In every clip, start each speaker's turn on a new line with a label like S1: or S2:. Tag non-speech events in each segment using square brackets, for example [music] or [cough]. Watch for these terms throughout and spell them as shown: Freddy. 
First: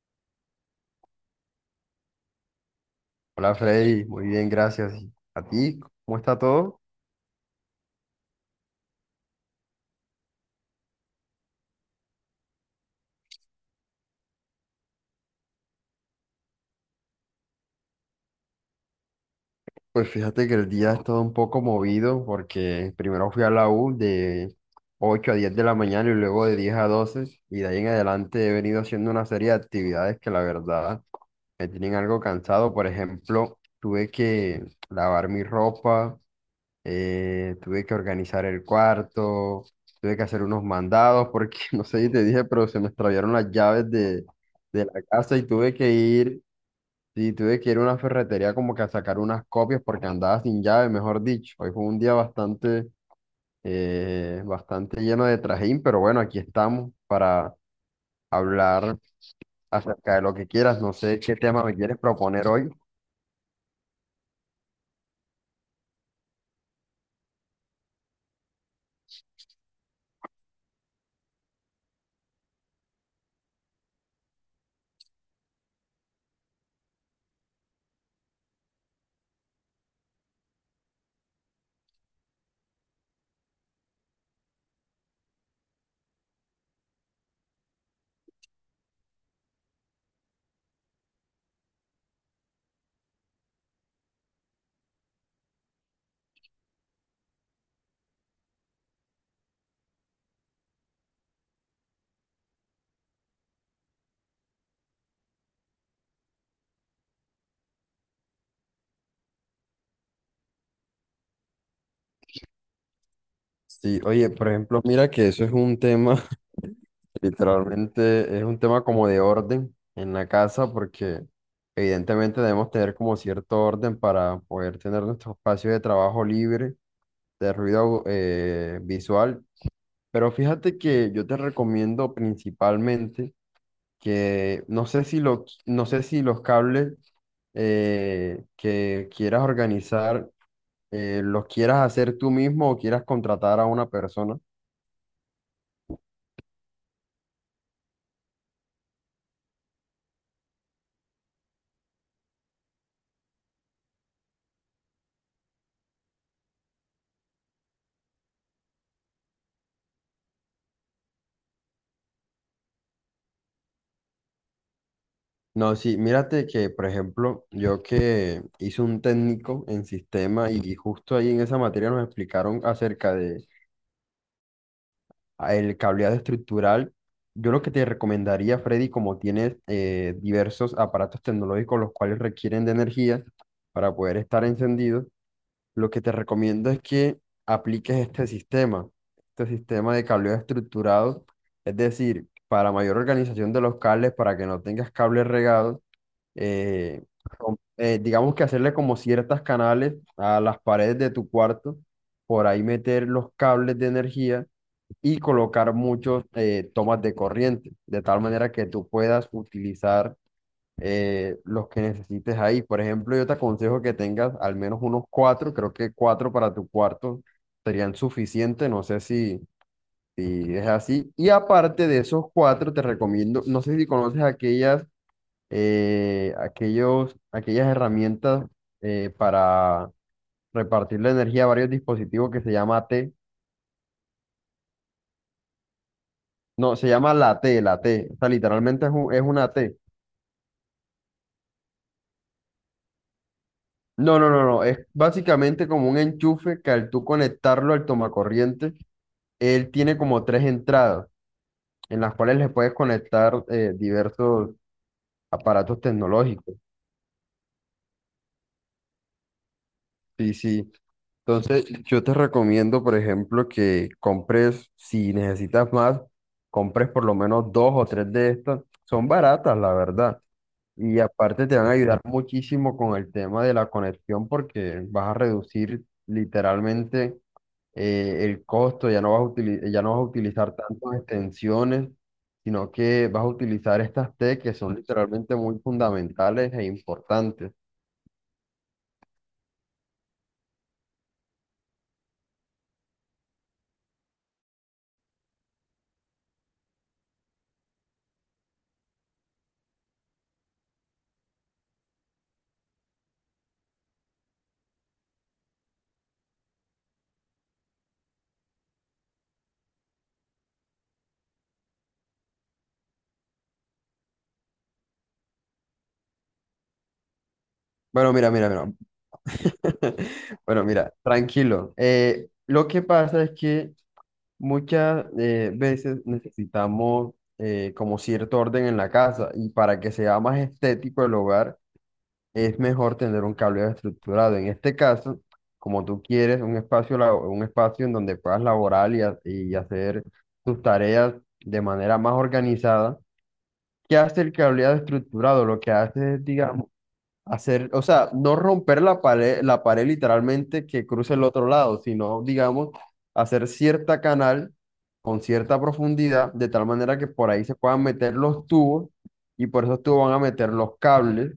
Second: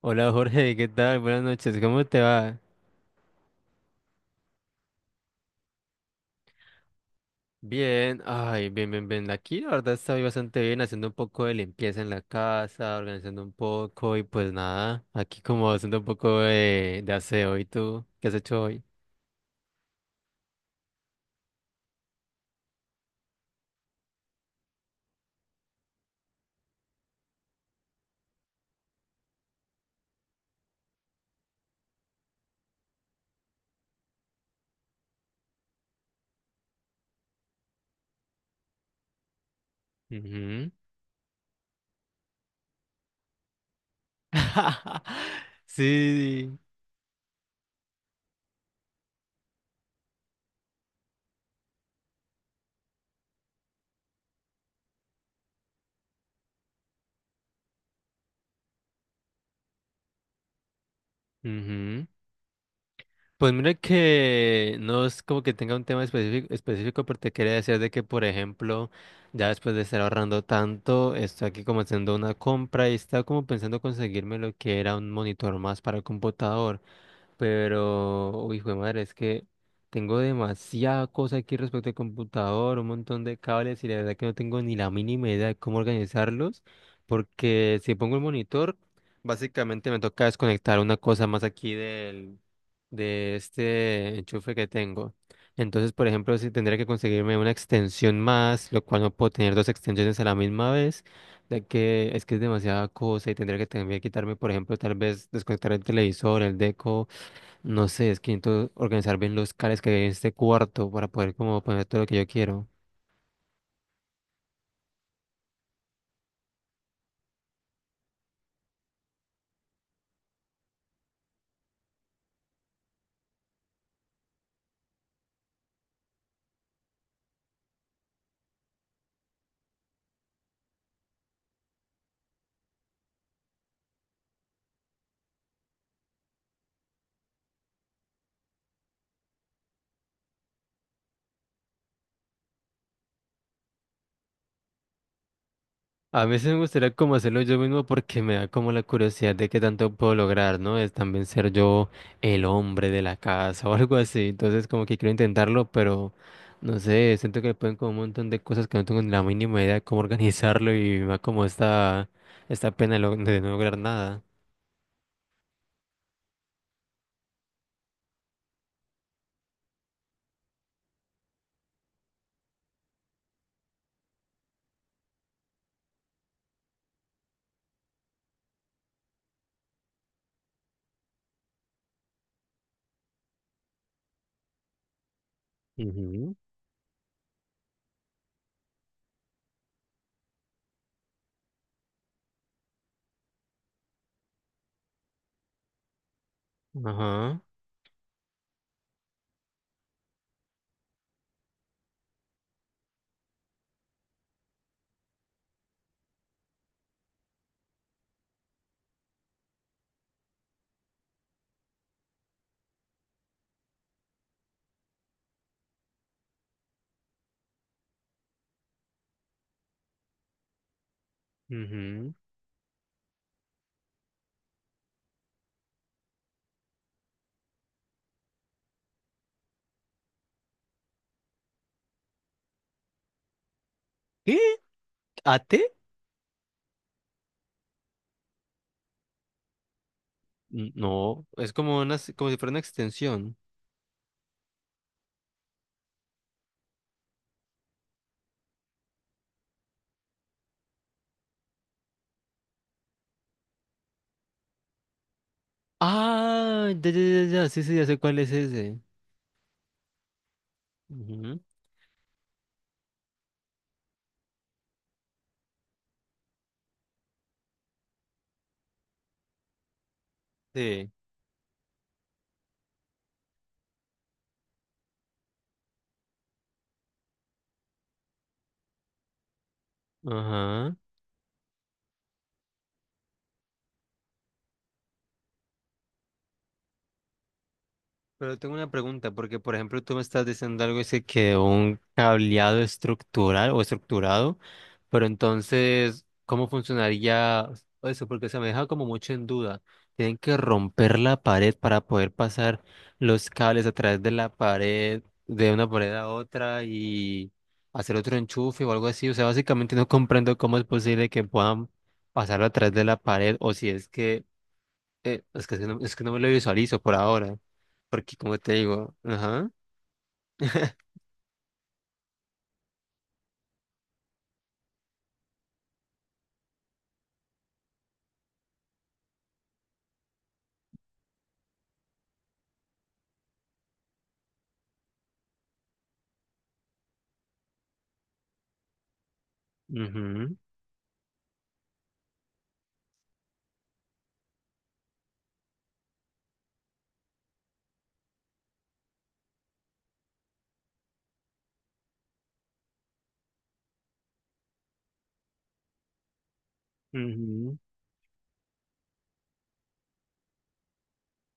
S1: Hola Jorge, ¿qué tal? Buenas noches, ¿cómo te va?
S2: Hola Freddy, muy bien, gracias. ¿A ti? ¿Cómo está todo?
S1: Bien, ay, bien. Aquí la verdad estoy bastante bien, haciendo un poco de limpieza en la casa, organizando un poco y pues nada, aquí como haciendo un poco de aseo. ¿Y tú? ¿Qué has hecho hoy?
S2: Pues fíjate que el día ha estado un poco movido porque primero fui a la U de 8 a 10 de la mañana y luego de 10 a 12, y de ahí en adelante he venido haciendo una serie de actividades que la verdad me tienen algo cansado. Por ejemplo, tuve que lavar mi ropa, tuve que organizar el cuarto, tuve que hacer unos
S1: Ujú.
S2: mandados porque [laughs] no sé si te dije, pero se me extraviaron las llaves de la casa
S1: [laughs]
S2: y tuve que ir.
S1: Sí.
S2: Sí, tuve que ir a una ferretería como que a sacar unas copias porque andaba sin llave, mejor dicho. Hoy fue un día bastante lleno de trajín, pero bueno, aquí estamos para hablar acerca de lo que quieras. No sé qué tema me quieres
S1: Ujú.
S2: proponer hoy.
S1: Pues mira que no es como que tenga un tema específico, pero te quería decir de que, por ejemplo, ya después de estar ahorrando tanto, estoy aquí como haciendo una compra y estaba como pensando conseguirme lo que era un monitor más para el computador. Pero, uy, hijo de madre, es que tengo demasiada cosa aquí respecto al computador, un montón de cables y la verdad que no tengo ni la mínima idea de cómo organizarlos, porque si pongo el monitor, básicamente me toca desconectar una cosa más aquí de este enchufe que tengo. Entonces, por ejemplo, si tendría que conseguirme una extensión más, lo cual no puedo tener dos extensiones a la misma vez, ya que es demasiada cosa y tendría que también quitarme, por ejemplo, tal vez desconectar el televisor, el deco, no sé, es que necesito organizar bien los cables que hay en este cuarto para poder como poner todo lo que yo quiero.
S2: Sí, oye, por ejemplo, mira que eso es un tema, [laughs] literalmente es un tema como de orden en la casa porque evidentemente debemos tener como cierto orden para poder tener nuestro espacio de trabajo libre de ruido, visual. Pero fíjate que yo te recomiendo principalmente que no sé si los cables que quieras organizar los quieras hacer tú mismo o quieras contratar a una persona.
S1: A veces me gustaría como hacerlo yo mismo porque me da como la curiosidad de qué tanto puedo lograr, ¿no? Es también ser yo el hombre de la casa [laughs] o algo así. Entonces como que quiero intentarlo, pero no sé, siento que pueden como un montón de cosas que no tengo ni la mínima idea de cómo [laughs] organizarlo y me da como esta pena de no lograr nada.
S2: No, sí, mírate que, por ejemplo, yo que hice un técnico en sistema y justo ahí en esa materia nos explicaron acerca de el cableado estructural. Yo lo que te recomendaría, Freddy, como tienes diversos aparatos tecnológicos los cuales requieren de energía para poder estar encendidos, lo que te
S1: Ujú.
S2: recomiendo es que apliques este sistema de cableado estructurado, es decir, para mayor organización de los cables, para que no tengas cables regados, eh,
S1: Ajá.
S2: digamos que hacerle como ciertas canales a las paredes de tu cuarto, por ahí meter los cables de energía y colocar muchos tomas de corriente, de tal manera que tú puedas utilizar los que necesites ahí. Por ejemplo, yo te aconsejo que tengas al menos unos cuatro, creo que cuatro para tu cuarto serían suficientes, no sé si es así. Y aparte de
S1: Ujú.
S2: esos cuatro, te recomiendo, no sé si conoces aquellas herramientas para repartir la energía a varios dispositivos, que se llama AT.
S1: ¿Qué? ¿Ate?
S2: No, se llama la T. O sea, literalmente es una T.
S1: No, es como una, como si fuera una extensión.
S2: No, no, no, no. Es básicamente como un enchufe que al tú conectarlo al tomacorriente, él tiene como tres entradas en las cuales le puedes conectar diversos aparatos tecnológicos.
S1: Ah, ya, ya, ya, ya, sí, sí, ya sé cuál es ese.
S2: Sí, sí.
S1: Ujú.
S2: Entonces, yo te recomiendo, por ejemplo, que compres, si necesitas más, compres por lo menos dos o tres de estas. Son baratas, la verdad.
S1: Sí.
S2: Y aparte te van a ayudar muchísimo con el tema de la conexión porque vas a reducir literalmente el costo, ya no vas a utilizar
S1: Ajá.
S2: tantas extensiones, sino que vas a utilizar estas T que son literalmente muy fundamentales e importantes.
S1: Pero tengo una pregunta, porque por ejemplo tú me estás diciendo algo, dice que un cableado estructural o estructurado, pero entonces, ¿cómo funcionaría eso? Porque se me deja como mucho en duda. Tienen que romper la pared para poder pasar los cables a través de la pared, de una pared a otra y hacer otro enchufe o algo así. O sea, básicamente no comprendo cómo es posible que puedan pasarlo a través de la pared o si es que es que, si no, es que no me lo visualizo por ahora,
S2: Bueno,
S1: porque
S2: mira,
S1: como
S2: mira,
S1: te
S2: mira,
S1: digo, ajá,
S2: [laughs] bueno, mira,
S1: [laughs]
S2: tranquilo. Lo que pasa es que muchas veces necesitamos, como cierto orden en la casa, y para que sea más estético el hogar es mejor tener un cableado estructurado. En este caso, como tú quieres un espacio en donde puedas laborar y hacer
S1: ujú,
S2: tus tareas de manera más organizada, ¿qué hace el cableado estructurado? Lo que hace es, digamos, hacer, o sea, no romper la pared literalmente que cruce el otro lado, sino, digamos, hacer cierta canal con cierta profundidad, de tal manera que por ahí se
S1: ujú,
S2: puedan meter los tubos, y por esos tubos van a meter los cables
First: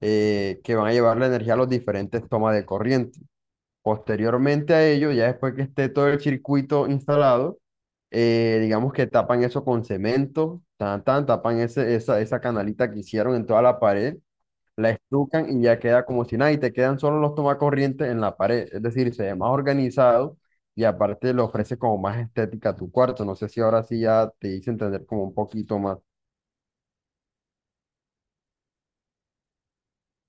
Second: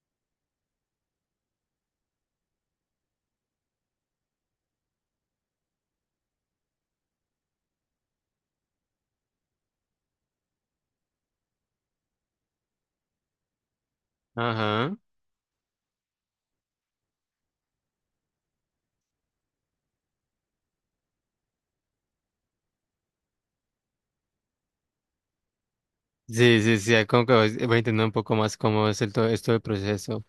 S2: que van a llevar la energía a los diferentes tomas de corriente. Posteriormente a ello, ya después que esté todo el circuito instalado, digamos que tapan eso con cemento, tan, tan, tapan esa canalita que hicieron en toda la pared, la
S1: ajá,
S2: estucan y ya queda como si nada, y te quedan solo los tomacorrientes en la pared, es decir, se ve más organizado, y aparte le ofrece como más estética a tu cuarto. No sé si ahora sí ya te hice entender como un poquito más.
S1: sí, sí, sí, como que voy entendiendo un poco más cómo es el, todo esto del proceso.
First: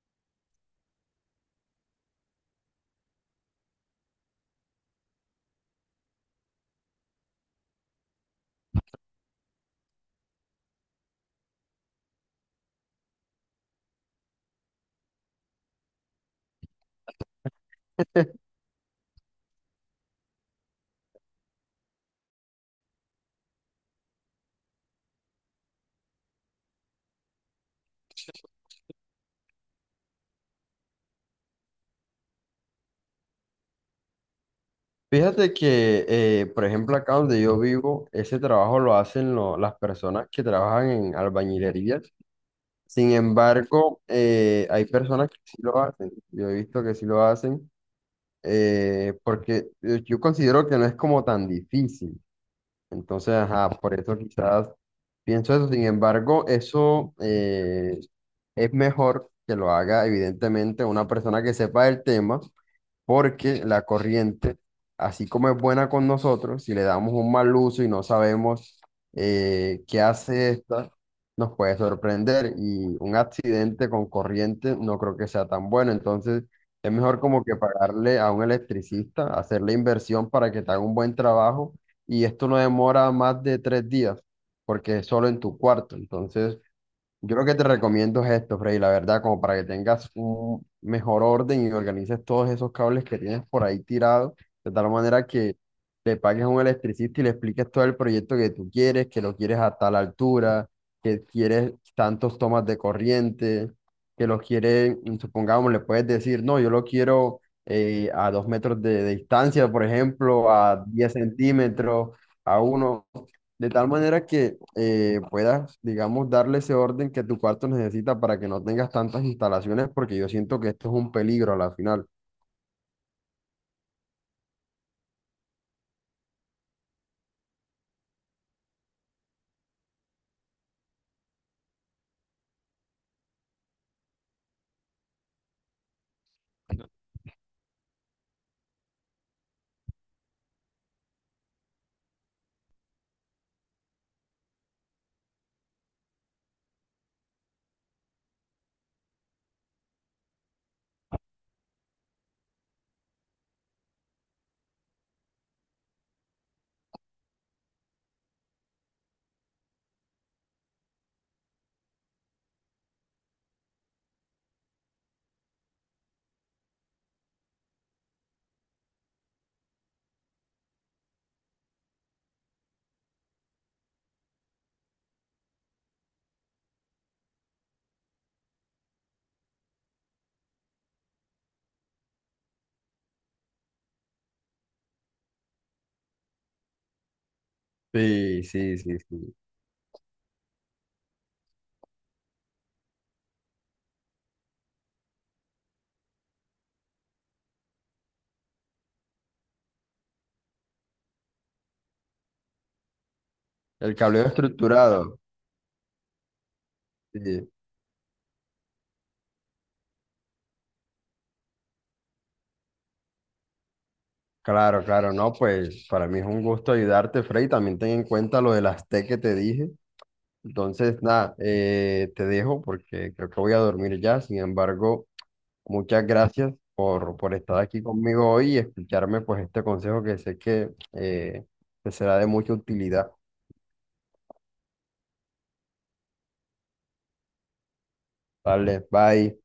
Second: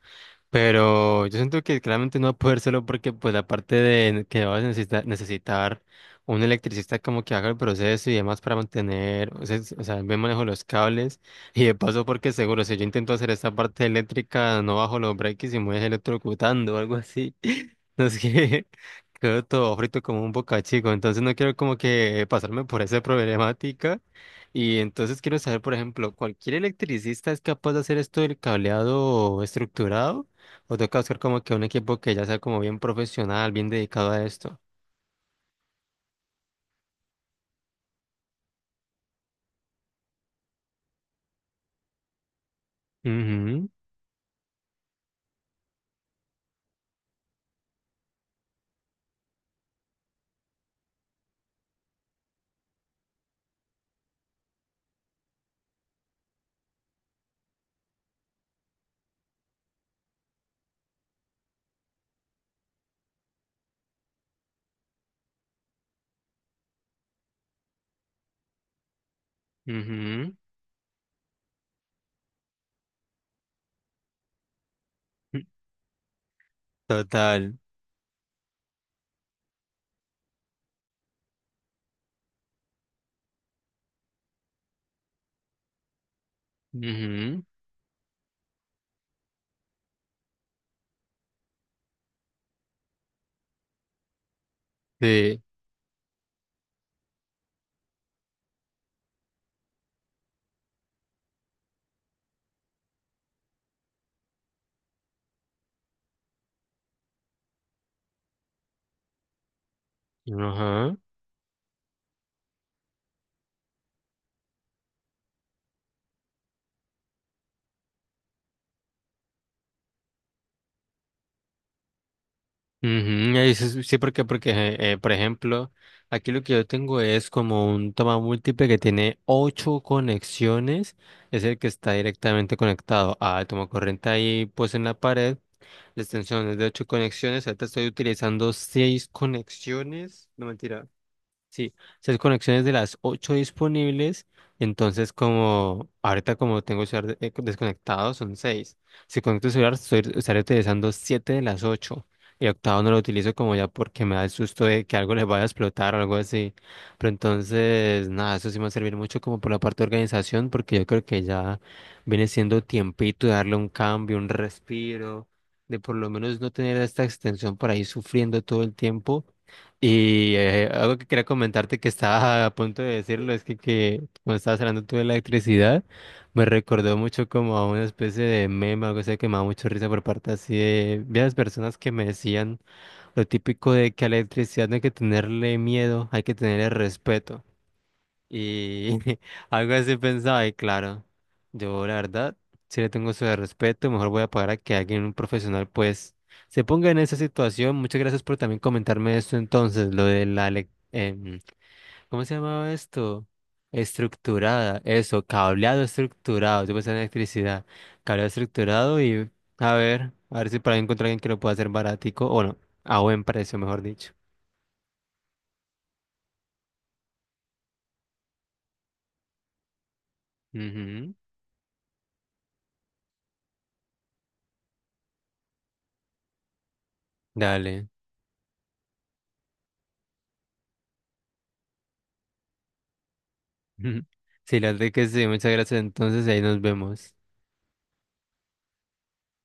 S1: Pero yo siento que claramente no va a poder solo porque, pues, aparte de que vas a necesitar un electricista como que haga el proceso y demás para mantener, o sea, el buen manejo de los cables. [laughs] Y de paso, porque seguro, si yo intento hacer esta parte eléctrica, no bajo los breaks y me voy electrocutando o algo así. [laughs] No sé, [laughs] quedo todo frito como un bocachico. Entonces, no quiero como que pasarme por esa problemática. Y entonces quiero saber, por ejemplo, ¿cualquier electricista es capaz de hacer esto del cableado estructurado? O toca buscar como que un equipo que ya sea como bien profesional, bien dedicado a esto.
S2: Fíjate que, por ejemplo, acá donde yo vivo, ese trabajo lo hacen las personas que trabajan en albañilerías. Sin
S1: Ujú.
S2: embargo, hay personas que sí lo hacen. Yo he visto que sí lo hacen, porque yo considero que no es como tan difícil. Entonces, ajá, por eso quizás pienso eso. Sin embargo, eso, es mejor que lo haga, evidentemente, una persona que sepa del tema, porque la corriente, así como es buena con nosotros, si le damos un mal uso y no sabemos qué
S1: Ujú.
S2: hace esta, nos puede sorprender, y un accidente con corriente no creo que
S1: Mm.
S2: sea tan bueno. Entonces, es mejor como
S1: Total.
S2: que pagarle a un electricista, hacer la inversión para que te haga un buen trabajo, y esto no demora más de 3 días, porque es solo en tu cuarto. Entonces, yo
S1: Ujú.
S2: lo que te recomiendo es esto, Freddy, la verdad, como para que tengas un mejor orden y organices todos esos cables que tienes por ahí tirados, de tal manera
S1: Sí.
S2: que le pagues a un electricista y le expliques todo el proyecto que tú quieres, que lo quieres a tal altura, que quieres tantos tomas de corriente, que lo quieres, supongamos, le puedes decir: no, yo lo quiero a 2 metros de distancia, por ejemplo, a
S1: Ajá.
S2: 10 centímetros, a uno. De tal manera que puedas, digamos, darle ese orden que tu cuarto necesita para que no tengas tantas instalaciones, porque yo siento que esto es un peligro a la final.
S1: Ujú, ahí sí, sí, porque, porque por ejemplo, aquí lo que yo tengo es como un toma múltiple que tiene ocho conexiones. Es el que está directamente conectado al toma corriente ahí pues en la pared. La extensión es de ocho conexiones. Ahorita estoy utilizando seis conexiones. No mentira. Sí, esas conexiones de las ocho disponibles, entonces como ahorita como tengo el celular desconectado son seis. Si conecto el celular estoy, estaré utilizando siete de las ocho. Y octavo no lo utilizo como ya porque me da el susto de que algo les vaya a explotar o algo así. Pero entonces, nada, eso sí me va a servir mucho como por la parte de organización porque yo creo que ya viene siendo tiempito de darle un cambio, un respiro, de por lo menos no tener esta extensión por ahí sufriendo todo el tiempo y algo que quería comentarte que estaba a punto de decirlo es que cuando estabas hablando tú de la electricidad, me recordó mucho como a una especie de meme, algo así que me daba mucho risa por parte así de varias personas que me decían lo típico de que a la electricidad no hay que tenerle miedo, hay que tenerle respeto.
S2: Sí, sí, sí,
S1: Y [laughs]
S2: sí.
S1: algo así pensaba, y claro, yo la verdad, si le tengo su respeto, mejor voy a pagar a que alguien, un profesional, pues, se ponga en esa situación. Muchas gracias por también comentarme esto entonces, lo de ¿cómo se llamaba esto?
S2: El cableo
S1: Estructurada,
S2: estructurado.
S1: eso, cableado estructurado, yo pensaba en
S2: Sí.
S1: electricidad, cableado estructurado y a ver si para encontrar alguien que lo pueda hacer baratico, o no, a buen precio, mejor dicho.
S2: Claro, claro, no, pues para mí es un gusto ayudarte, Frey. También ten en cuenta lo del Aztec que te dije. Entonces,
S1: Ujú.
S2: nada, te dejo porque creo que voy a dormir ya. Sin embargo, muchas gracias por estar aquí
S1: Dale.
S2: conmigo hoy y escucharme pues este consejo que sé que te será de mucha utilidad.
S1: [laughs] Sí, la verdad que sí, muchas gracias. Entonces ahí nos vemos.
S2: Vale, bye.